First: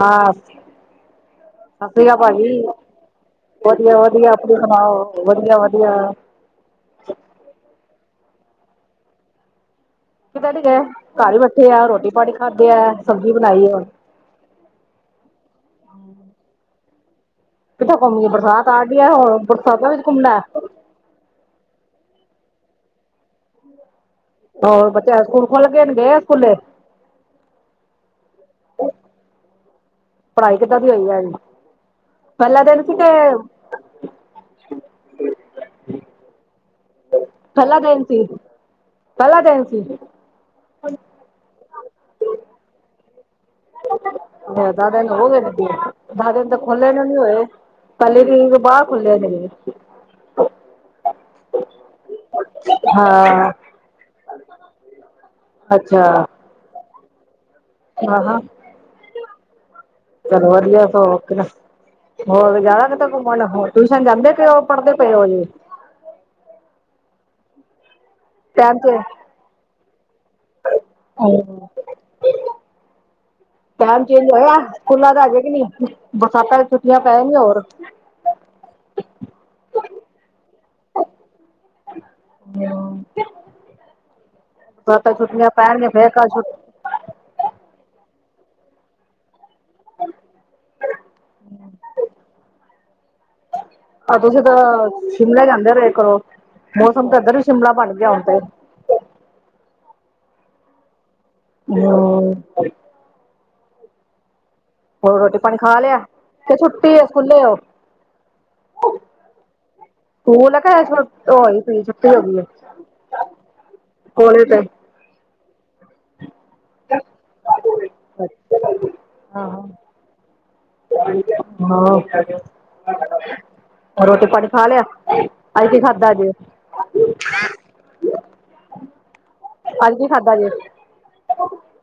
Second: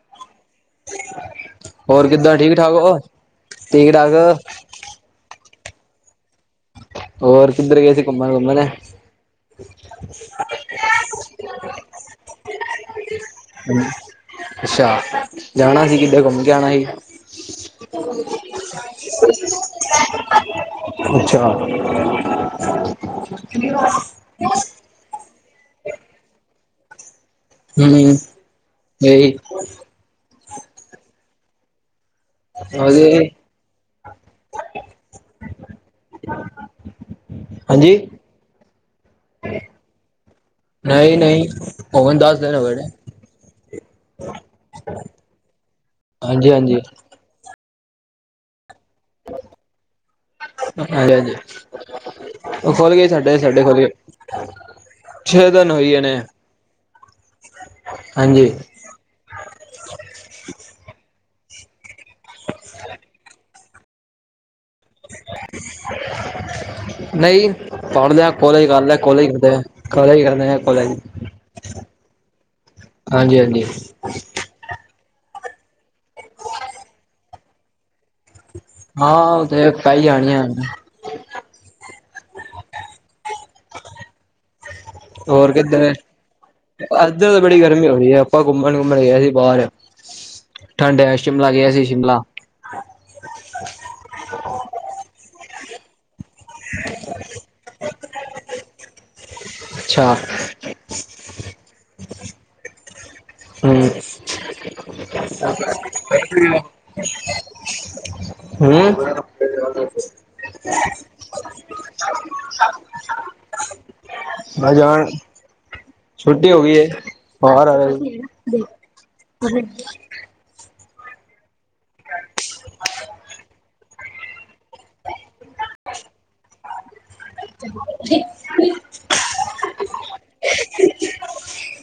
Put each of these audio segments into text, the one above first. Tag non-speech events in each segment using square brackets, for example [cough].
ਮਾਸੀ। ਹੋਰ ਵਧੀਆ ਕਿੱਦਾਂ ਠੀਕ ਭਾਣੀ ਠਾਕ ਹੋ ਠੀਕ ਵਧੀਆ- ਠਾਕ ਵਧੀਆ, ਆਪਣਾ। ਸੁਣਾਓ, ਵਧੀਆ- ਵਧੀਆ। ਹੋਰ, ਕਿੱਧਰ ਗਏ ਸੀ। ਘੁੰਮਣ- ਘੁੰਮਣ। ਕਿਤੇ ਨਹੀਂ ਗਏ। ਘਰ ਹੀ ਬੈਠੇ ਆ, ਰੋਟੀ- ਪਾਣੀ ਖਾਧੇ ਆ। ਸਬਜ਼ੀ ਬਣਾਈ ਹੈ। ਅੱਛਾ। ਜਾਣਾ ਸੀ, ਕਿੱਦੇ ਘੁੰਮ ਕੇ ਆਉਣਾ ਸੀ ਕਿੱਦਾਂ ਘੁੰਮਈਏ। ਬਰਸਾਤ ਆ ਗਈ ਹੈ। ਬਰਸਾਤਾਂ ਵਿੱਚ ਘੁੰਮਣਾ ਏ। ਅੱਛਾ। ਹੋਰ, ਬੱਚਾ ਸਕੂਲ ਖੁਲੱ ਗਏ। ਗੇਏ ਆ ਸਕੂਲੇ। ਹਮ ਇਹ [unintelligible] ਪੜਾਈ ਕਿੱਦਾਂ, ਦੀ ਹੋਈ ਹੈ। ਪਹਲਾ ਦਿਨ, ਸੀ ਉਹਦੇ ਕੇ। ਪਹਿਲਾ ਹਾਂਜੀ ਦਿਨ ਸੀ। ਪਹਿਲਾ ਦੈਨ ਸੀ। ਨਹੀਂ- ਨਹੀਂ, ਹੁਣ ਦਸ, ਦਿਨ ਹੋ ਗਏ ਨੇ। ਨਹੀਂ, ਦਸ ਦਿਨ ਹੋ ਗਏ ਨੇ। ਦਸ ਦਿਨ ਹਾਂਜੀ ਤਾਂ ਹਾਂਜੀ ਖੁੱਲੇ ਨੂੰ, ਨੀ ਹੋਏ। ਪਲੇ ਦਿਨ [unintelligible] ਬਾਅਦ ਹਾਂਜੀ- ਹਾਂਜੀ [unintelligible] ਉਹ ਖੋਲ ਗਏ ਸਾਡੇ। ਹਾਂ ਸਾਡੇ ਖੋਲ ਗਏ। ਛੇ ਦਿਨ ਹੋਈ ਅੱਛਾ ਜਾਣੇ ਆ। ਹਾਂ ਹਾਂ ਹਾਂਜੀ। ਚਲੋ ਵਧੀਆ। ਸ ਹੋਰ ਜਾਣਾ ਕਿਤੇ ਘੁੰਮਣ ਹੋਰ, ਟਿਊਸ਼ਨ ਜਾਂਦੇ ਪਣੇ ਉ। ਪੜਦੇ ਪਏ, ਹੋ ਅਜੇ। ਨਹੀਂ ਪੜ ਲਿਆ। ਕੋਲੇਜ ਟਾਈਮ ਕਰ ਲਿਆ। ਚ ਕੋਲੇ ਕੋਾਲ ਕਰ। ਪੜਿਆ ਕਾਲਜ। ਹਾਂਜੀ- ਹਾਂਜੀ। ਟਾਈਮ ਚੇਂਜ ਹੋਇਆ ਸਕੂਲਾ ਦਾ। ਆਜੇ ਕਿ ਨੀ, ਬਰਸਾਤਾਂ ਚ ਛੁੱਟੀਆਂ ਪੈ ਜਾਨੀ ਹੋਰ। ਹਾਂ, ਔ ਤੇ ਹੈ। ਪੇਣੀ ਜਾਣੀਆਂ। ਕਤ ਤਕ ਚੁਟੀਆਂ ਹੋਰ ਪੈਣਿਆ। ਕਿੱਧਰ ਫੇਰ ਕਲ ਛੂਟੀ। ਇੱਧਰ ਤਾਂ ਬੜੀ ਗਰਮੀ ਹੋ ਰਹੀ ਹੈ। ਆਪਾਂ ਘੁੰਮਣ- ਘੁੰਮਣ ਗਏ ਸੀ ਬਾਹਰ। ਠੰਡ ਏ, ਸ਼ਿਮਲਾ ਗਿਆ ਸੀ। ਸ਼ਿਮਲਾ। ਆਹ ਤੁਸੀਂ ਤਾਂ, ਸ਼ਿਮਲੇ ਜਾਂਦੇ ਰਹੇ ਕਰੋਂ। ਮੌਸਮ ਤਾਂ ਇੱਧਰ ਵੀ, ਸ਼ਿਮਲਾ ਬਣ ਗਿਆ। ਹੁਣ ਤੇ। ਅੱਛਾ। ਹੂੰ। ਹੋਰ ਰੋਟੀ ਪਾਣੀ ਹੂੰ। ਖਾ ਲਿਆ ਕਿ ਛੁੱਟੀ ਹੈ ਸਕੂਲੇ ਉਹ ਹਮ [unintelligible] ਸਕੂਲ ਹੈ ਕਿ ਪਈ, ਛੁੱਟੀ ਹੋ ਗਈ ਏ। ਹ ਜਾਣ। ਛੁੱਟੀ ਹੋ ਗਈ ਹੈ। ਬਰ ਆ ਹਾਂ ਹਾਂ [unintelligible] ਰੋਟੀ- ਪਾਣੀ ਖਾ ਲਿਆ। ਅਜ ਕੀ ਖਾਧਾ ਜੇ। [unintelligible] ਅੱਜ ਕੀ ਖਾਧਾ ਜੇ।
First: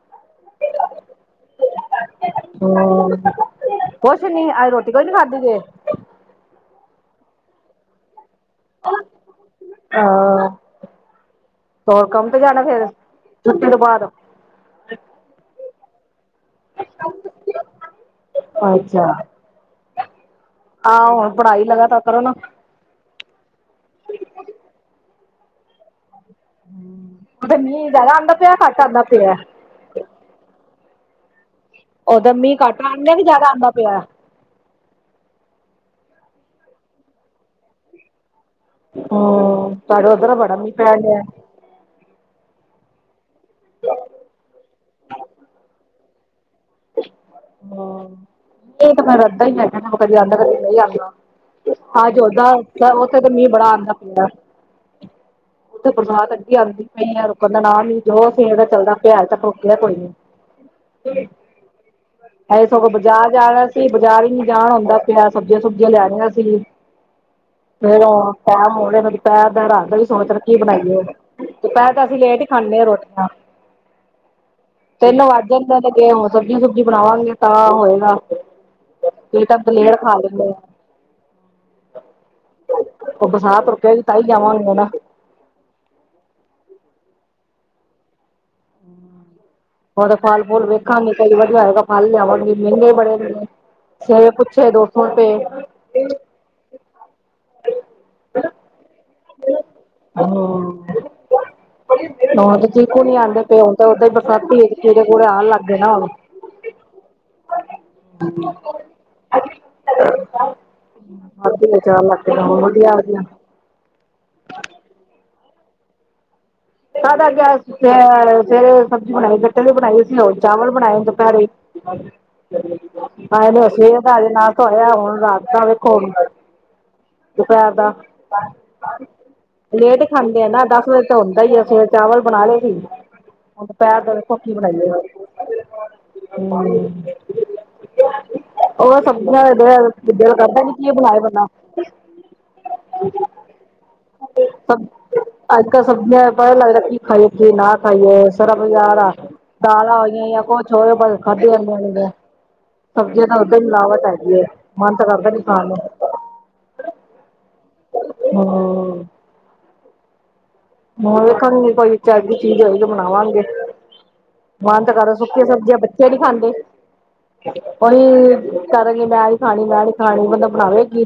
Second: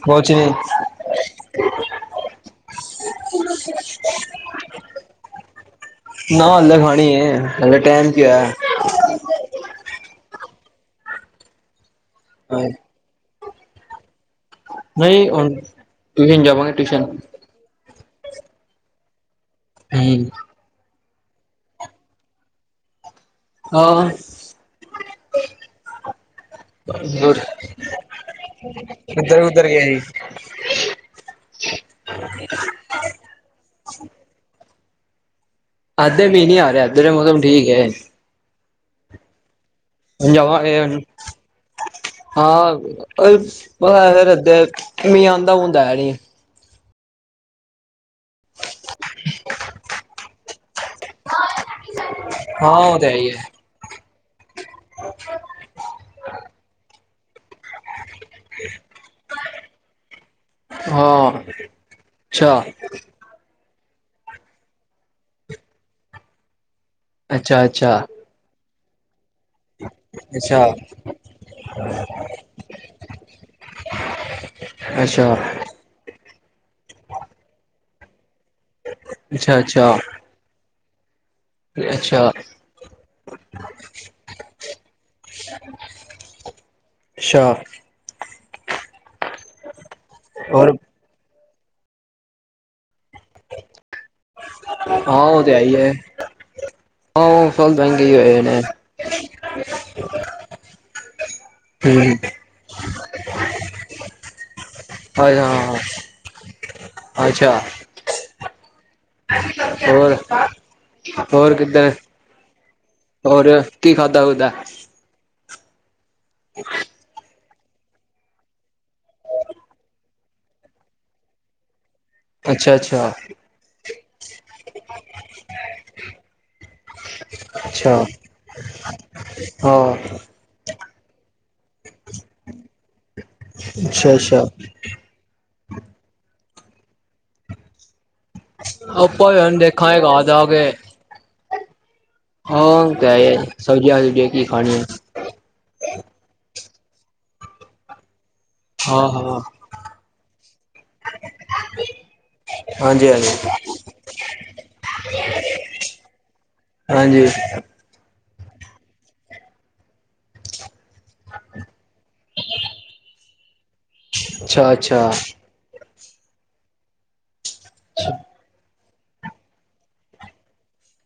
ਕੁਝ ਨੀ। ਹੂੰ, ਕੁੱਛ ਨੀ, ਅਜ ਰੋਟੀ ਕੋਈ ਨੀ ਖਾਧੀ ਜੇ। ਨਾ ਹਲੇੇ, ਖਣੀ ਏ। ਹਾਲੇ ਟਾਈਮ ਕਿ ਹੋਆ। ਆਹ, ਹੋਰ ਕਮ ਤੇ ਜਾਣਾ ਫੇਰ? ਛੁੱਟੀ ਤੋਂ ਬਾਅਦ। ਨਹੀਂ। ਹੁਣ ਟਿਊਸ਼ਨ ਜਾਵਾਂਗੇ, ਟਿਊਸ਼ਨ। ਅੱਛਾ, ਹਮ [inaudible] ਆਹੋ ਹੋਰ ਪੜਾਈ ਲਗਾਤਾਰ ਕਰੋ ਨਾ। ਹਾਂ। ਬਸ ਉਥੇ ਮੀਂਹ ਜ਼ਿਆਦਾ ਆਉਂਦਾ ਪਿਆ ਘੱਟ ਆਉਂਦਾ ਪਿਆ ਇਧਰ-ਉਧਰ ਗਏ ਸੀ। ਉਹਦਰ ਮੀਂਹ ਕੱਟ ਆਣਡਿਆ ਸੀ ਵੀ ਜ਼ਿਆਦਾ ਆਉਂਦਾ ਪਿਆ। ਐਹਦਰ ਮੀਂਹ ਨੀ ਆ ਰਿਹਾ ਐਹਦਰ ਮੌਸਮ ਠੀਕ ਹੈ। ਹਮ ਸਾਡੇ ਹੁਣ ਉੱਧਰ ਬੜਾ ਮੀਂਹ ਜਾਵਾਂਗੇ ਪੈਣ ਡਿਆ। ਹਾਂ, ਬਸ ਪਤਾ ਇੱਥੇ ਮੀਂਹ ਆਉਂਦਾ ਉਂਦਾ ਹੈ ਨੀ। ਹਾਂ, ਏ ਤੇ ਫਿਰ ਏਦਾਂ ਹੀ ਏਥੇ ਕਦੇ ਆੳਦਾਂ ਹੈ, ਕਦੀ ਨਹੀਂ ਆਉਂਦਾ। ਅਜ ਔਂਦਾ, ਹਾਂ ਉਹ ਹੈ ਉੱਥੇ ਤੇ ਹੀ ਹੈ। ਮੀਂਹ ਬੜਾ ਆਉਂਦਾ ਪਿਆ। ਉੱਥੇ ਬਰਸਾਤ ਅੱਗੇ ਆਉਂਦੀ ਪਈ ਰੁਕਣ ਦਾ ਨਾਂ ਨਹੀਂ ਜੋ ਸਵੇਰ ਦਾ ਚੱਲਦਾ ਪਿਆ ਹੱਲੇ ਤੱਕ ਰੁਕਿਆ ਕੋਈ ਨੀ। ਹਾਂ ਅੱਛਾ, ਅਸੀ ਸਗੋਂ ਬਾਜ਼ਾਰ ਜਾਣਾ ਸੀ, ਬਾਜ਼ਾਰ ਵੀ ਨੀ ਜਾਣ ਹੁੰਦਾ ਪਿਆ। ਸਬਜ਼ੀਆਂ ਸੁਬਜ਼ੀਆਂ ਲੈਆਣੀਆਂ ਸੀ। ਅੱਛਾ, ਅੱਛਾ। ਫਿਰ ਔ ਪੈਰ ਮੋੜੇ ਕਦੀ ਪੈਰ ਰਾਤ ਦਾ ਵੀ ਸੋਚਦੇ ਕੀ ਅੱਛਾ। ਬਣਾਈਏ? ਦੁਪੇਹਰ ਤਾਂ ਅਸੀਂ ਲੇਟ ਹੀ ਖਾਂਦੇ ਹਾਂ ਰੋਟੀਆ। ਅੱਛਾ। ਏਦਾ ਕੀ ਹੈ, ਹੋਰ ਸਬਜ਼ੀ ਸੁਬਜ਼ੀ ਬਣਾਵਾਂਗੀ, ਤਾਂ ਹੋਏਗਾ ਇਹ ਤਾਂ ਅੱਛਾ, ਅੱਛਾ, ਪਲੇਡ ਖਾਂਦੇ ਪਏ ਅੱਛਾ, ਆ ਬਰਸਾਤ ਰੁਕੇਗੀ, ਤਾਂਹੀ ਜਾਵਾਂਗੇ ਨਾ। ਅੱਛਾ। [inaudible] ਹੋਰ ਫਲ ਫੁਲ ਹੋਰ ਵੇਖਾਂਗੀ, ਕਈ ਵਧੀਆ ਹੋਏਗਾ ਫਲ ਲਿਆਵਾਂਗੀ। ਮਹਿੰਗੇ ਬੜੇ ਨੇ ਸੇਬ ਪੁੱਛੇ, ਦੋ ਸੋ ਹਾਂ ਰੁਪਏ ਉਹ ਤੇ ਹੈ ਹਾਂ, ਫਲ ਮਹਂਗੇ ਹੀ ਹੈਗੇ ਨੇ। ਹਾਂ। ਹਮ ਹਾਂ ਚੀਕੂ ਨੀ ਆਉਂਦੇ ਪਏ ਹੁਣ ਤਾਂ ਉਦਾਂ ਹੀ ਬਰਸਾਤ ਪਈ ਕੀੜੇ ਕੂੜੇ ਹਾਂ ਆਣ ਲੱਗ ਹਾਂ ਗਏ ਨਾ ਹੁਣ ਅੱਛਾ ਹੋਰ, ਹੋਰ ਬਰਸਾਤੀ ਕਿੱਦਾਂ ਵਿੱਚ ਹੈ। ਆਣ ਲੱਗ ਗਏ ਨੇ ਹੁਣ ਵਧੀਆ ਵਧੀਆ ਹੋਰ ਕੀ ਖਾਦਾ ਖੁਦਾ ਏ? [inaudible] ਖਾਦਾ ਕੀ, ਸਵੇਰੇ ਸਬਜ਼ੀ ਬਣਾਈ ਗੱਟੇ ਦੀ ਬਣਾਈ ਸੀ ਹੁਣ ਚਾਵਲ ਬਣਾਏ ਦੁਪਹਿਰੇ ਹਾਂਜੀ। ਅੱਛਾ, ਅੱਛਾ, ਹਾਂ ਸਵੇਰ ਦਾ ਹਜੇ ਨਾਸ਼ਤਾ ਹੋਇਆ, ਹੁਣ ਰਾਤ ਦਾ ਵੇਖੋ। ਦੁਪੇਹਿਰ ਦਾ, ਅੱਛਾ ਹਾਂ ਲੇਟ ਹੀ ਖਾਂਦੇ ਆ ਨਾ, ਦਸ ਵਜੇ ਤੋਂ ਸਵੇਰੇ ਚਾਵਲ ਬਣਾ ਲਏ ਸੀ, ਹੁਣ ਦੁਪੇਹਿਰ ਦਾ ਅੱਛਾ, ਵੇਖੋ, ਅੱਛਾ ਕੀ ਬਣਾਈਏ। ਹੂੰ [inaudible] ਉਹ ਆਪਾਂ ਵੀ ਸਬਜ਼ੀਆਂ ਨੇ ਹੁਣ ਜ਼ਹਰ ਦੇਖਾਂਗੇ ਘਰ ਦਿਲ ਜਾ ਕਰਦਾ ਕੇ। ਹੀ ਨੀ ਕੀ ਬਣਾਏ ਬੰਦਾ। ਹਾਂ ਔ ਤੇ ਹੈ। ਸਬਜ਼ੀਆਂ ਅਜਕਲ ਕੀ ਖਾਣੀਆਂ ਏ। ਅੱਜ ਕੱਲ ਸਬਜ਼ੀਆਂ ਦਾ ਪਤਾ ਹੀ ਨੀ ਲੱਗਦਾ ਕੀ ਖਾਈਏ, ਕੀ ਨਾ ਖਾਈਏ। ਬਾਜ਼ਾਰ ਹਾਂ, ਆ, ਹਾਂ ਦਾਲਾਂ ਹੋਈਆਂ ਯਾ ਕੁਛ ਹੋਵੇ ਪਰ ਖਾਦੀ ਨਹੀਂ ਜਾਂਦੀਆਂ। ਹਾਂਜੀ, ਸਬਜ਼ੀਆਂ ਚ ਤੇ ਹਾਂਜੀ, ਓਦਾਂ ਹੀ ਮਿਲਾਵਟ ਹੈਗੀ ਏ, ਮਨ ਤਾਂ ਕਰਦਾ ਨੀ ਖਾਣ ਨੂੰ। ਹਾਂਜੀ। ਹੂੰ, ਹੋਰ ਵੇਖਣਗੀ ਕੋਈ ਚਜ ਦੀ ਚੀਜ਼ ਹੋਏਗੀ, ਬਣਾਵਾਂਗੇ। ਮਨ ਤਾਂ ਅੱਛਾ-ਅੱਛਾ ਕਰਦਾ ਏ, ਸੁੱਕੀਆਂ ਸਬਜ਼ੀਆਂ ਬੱਚੇ ਨੀ ਖਾਂਦੇ। ਔਹੀ ਕਰਨਗੇ ਮੈਂ ਨੀ ਖਾਣੀ, ਮੈਂ ਨੀ ਖਾਣੀ, ਬੰਦਾ ਬਣਾਵੇ ਕੀ?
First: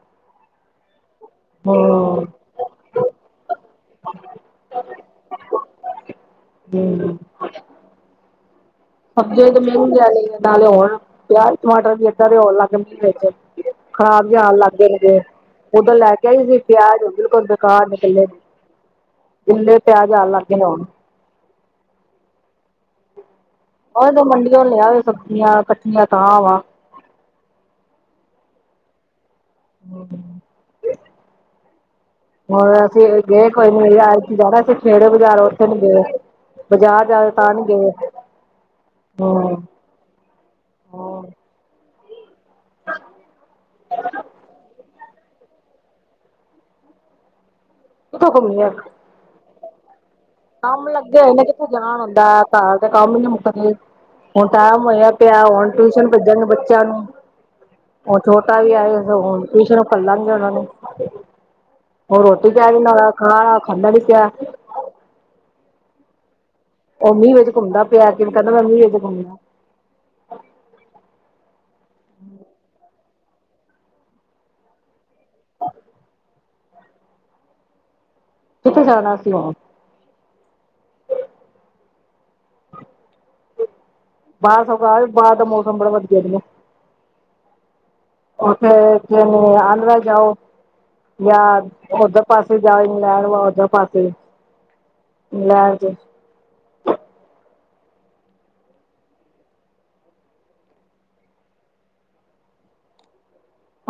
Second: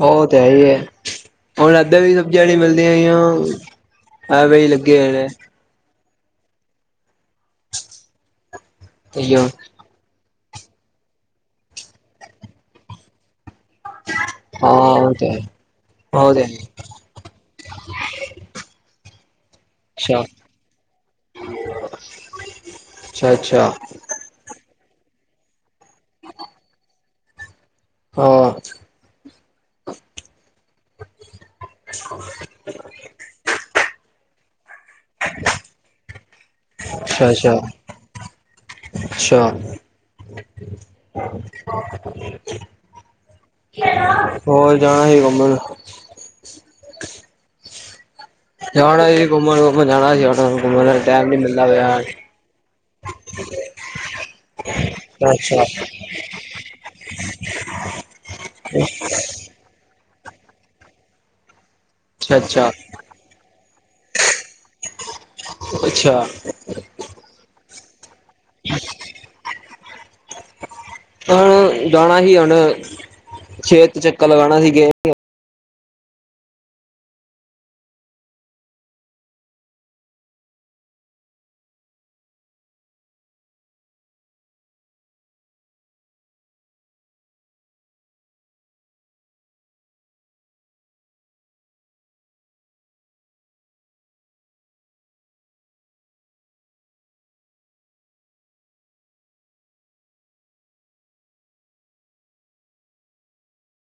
ਉਹ ਤੇ ਹੈ ਹੀ ਹੈ। ਹੁਣ ਹੂੰ ਐਧੇ ਵੀ ਜੇਹੜੀ ਮਿਲ਼ਦੀਆਂ ਏ, ਐਵੇਂ ਹੀ ਲੱਗੇ ਹੋਏ ਨੇ। ਹੂੰ, ਇਹੀਓ ਸਬਜ਼ੀਆਂ ਤੇ ਮਂਹਗੀਆ ਨੇ, ਨਾਲੇ ਹੁਣ ਪਿਆਜ ਟਮਾਟਰ ਵੀ ਏਦਾਂ ਦੇ ਹੋਣ ਲੱਗ ਗਏ ਮੀਂਹ ਚ [inaudible] ਖ਼ਰਾਬ ਵੀ ਆਨ ਹਾਂ ਲੱਗ ਗਏ ਨੇ ਉਹ ਜੇ ਤੇ ਹੈ ਔਦਨ ਲੈ ਕੇ ਉਹ ਤੇ ਆਈ ਹੈ ਸੀ ਪਿਆਜ ਬਿਲਕੁਲ ਖਰਾਬ ਨਿਕੱਲੇ ਗਿੱਲੇ ਪਿਆਜ ਆਨ ਲੱਗ ਗਏ ਨੇ ਹੁਣ। ਅੱਛਾ- ਅੱਛਾ ਏਹਦੋ ਮੰਡੀਔ ਲੇ ਆਵੇ ਸਬਜ਼ੀਆਂ ਕੱਚੀਆਂਕ ਤਾਂਵਾ ਹਾਂ ਔ ਤੇ ਹੈ। [inaudible] ਹੋਰ ਅਸੀਂ ਗਏ ਕੋਈ ਨੀ [inaudible] ਜਾਨਾ ਸੀ। ਕੇੜੇ ਬਾਜ਼ਾਰ ਉੱਥੇ ਨੀ ਗਏ ਬਾਜ਼ਾਰ ਜਾਉ ਤਾਂ ਅੱਛਾ-ਅੱਛਾ ਨੀ ਗਏ ਅੱਛਾ ਹਾਂ ਹੋਰ ਜਾਣਾ ਸੀ ਘੁੰਮਣ? ਕਿੱਥੋਂ ਘੁੰਮੀਏ ਜਾਣਾ ਹੀ ਜੀ ਘੁੰਮਣ ਘੁੰਮਣ ਜਾਣਾ ਘੁੰਮਣ ਕੰਮ ਦਾ ਲੱਗੇ ਟਾਈਮ ਹੋਏ ਨੀ ਨੇ ਮਿਲਦਾ ਕਿੱਥੇ ਪਿਆ ਜਾਣ ਹੁੰਦਾ ਹੈ। ਘਰ ਦੇ ਕੰਮ ਹੀ ਨੀ ਮੁੱਕਦੇ ਹੁਣ ਟਾਈਮ ਹੋਇਆ ਪਿਆ ਅੱਛਾ ਹੁਣ ਟਿਊਸ਼ਨ ਭਜਣ ਨੂੰ ਬੱਚਿਆਂ ਨੂੰ ਉਹ ਛੋਟਾ ਵੀ ਐ ਤੇ ਹੁਨ ਛ ਨੂੰ ਪ ਲਾਂਗੇ [inaudible] ਉਹਨਾਂ ਨੇ ਹਰ ਰੋਟੀ ਕਿਆ ਵੀ ਅੱਛਾ-ਅੱਛਾ-ਅੱਛਾ ਨਾਲ ਖਾ ਖਾਂਦਾ ਵੀ ਕਿਆ [inaudible] ਅੱਛਾ ਉਹ ਮੀਂਹ ਵਿੱਚ ਘੁੰਮਦਾ ਪਿਆ ਕੇ ਵੀ ਕਹਿੰਦਾ ਮੀਂਹ ਵਿੱਚ ਘੁੰਮਨਾ ਹਾ ਜਾਣਾ ਸੀ ਹੁਣ ਛੇਤ ਚੱਕਰ ਲਗਾਉਣਾ ਸੀਗੇ [unintelligible] ਕਿੱਥੇ ਜਾਣਾ ਸੀ ਹੁਣ? ਬਾਰਿਸ਼ ਤੋ ਬਾਦ ਬਾਹਰ ਦਾ ਮੌਸਮ ਬੜਾ ਵਧੀਆ ਉਓਥੇ ਜਨੇ ਆਂਧਰਾ ਜਾਓ [inaudible] ਜਾਂ ਓਧਰ ਪਾਸੇ ਜਾਓ ਇੰਗਲੈਂਡ ਵਾ ਓਧਰ ਪਾਸੇ [inaudible] ਜੀ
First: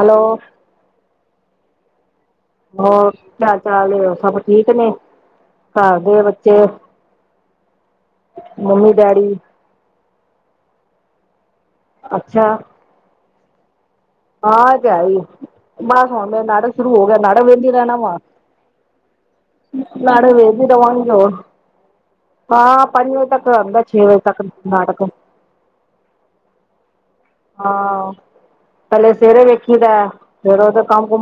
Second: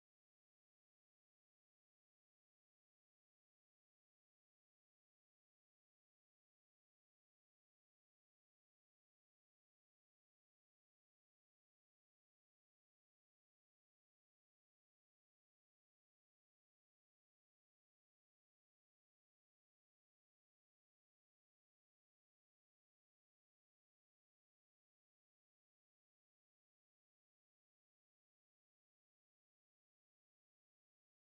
ਹੈਲੋ ਹੋਰ ਕੀ ਹਾਲ ਚਾਲ ਹੈ ਹੋਰ ਸਭ ਠੀਕ ਨੇ ਘਰ ਦੇ ਬੱਚੇ ਮੰਮੀ ਡੈਡੀ? ਅੱਛਾ ਹਾਂ ਉਹ ਤੇ ਹੈ ਹੀ ਬਸ ਹੁਨ ਨਾਟਕ ਸ਼ੁਰੂ ਹੋ ਗਿਆ ਨਾਟਕ ਵਿਹਨੀ ਰਹਿਣਾ ਵਾ ਨਾਲੜ ਵਦੀ ਰ ਵਾਂ [inaudible] ਹਾਂ ਪੰਜ ਵਜੇ ਤੱਕ ਆਂਦਾ ਛੇ ਵਜੇ ਤੱਕ ਨਾਟਕ ਹਾਂ ਪਹਲੇ ਸਵੇਰੇ ਵੇਖੀ ਦਾ ਫਿਰ ਕੰਮ ਕੁੰਮ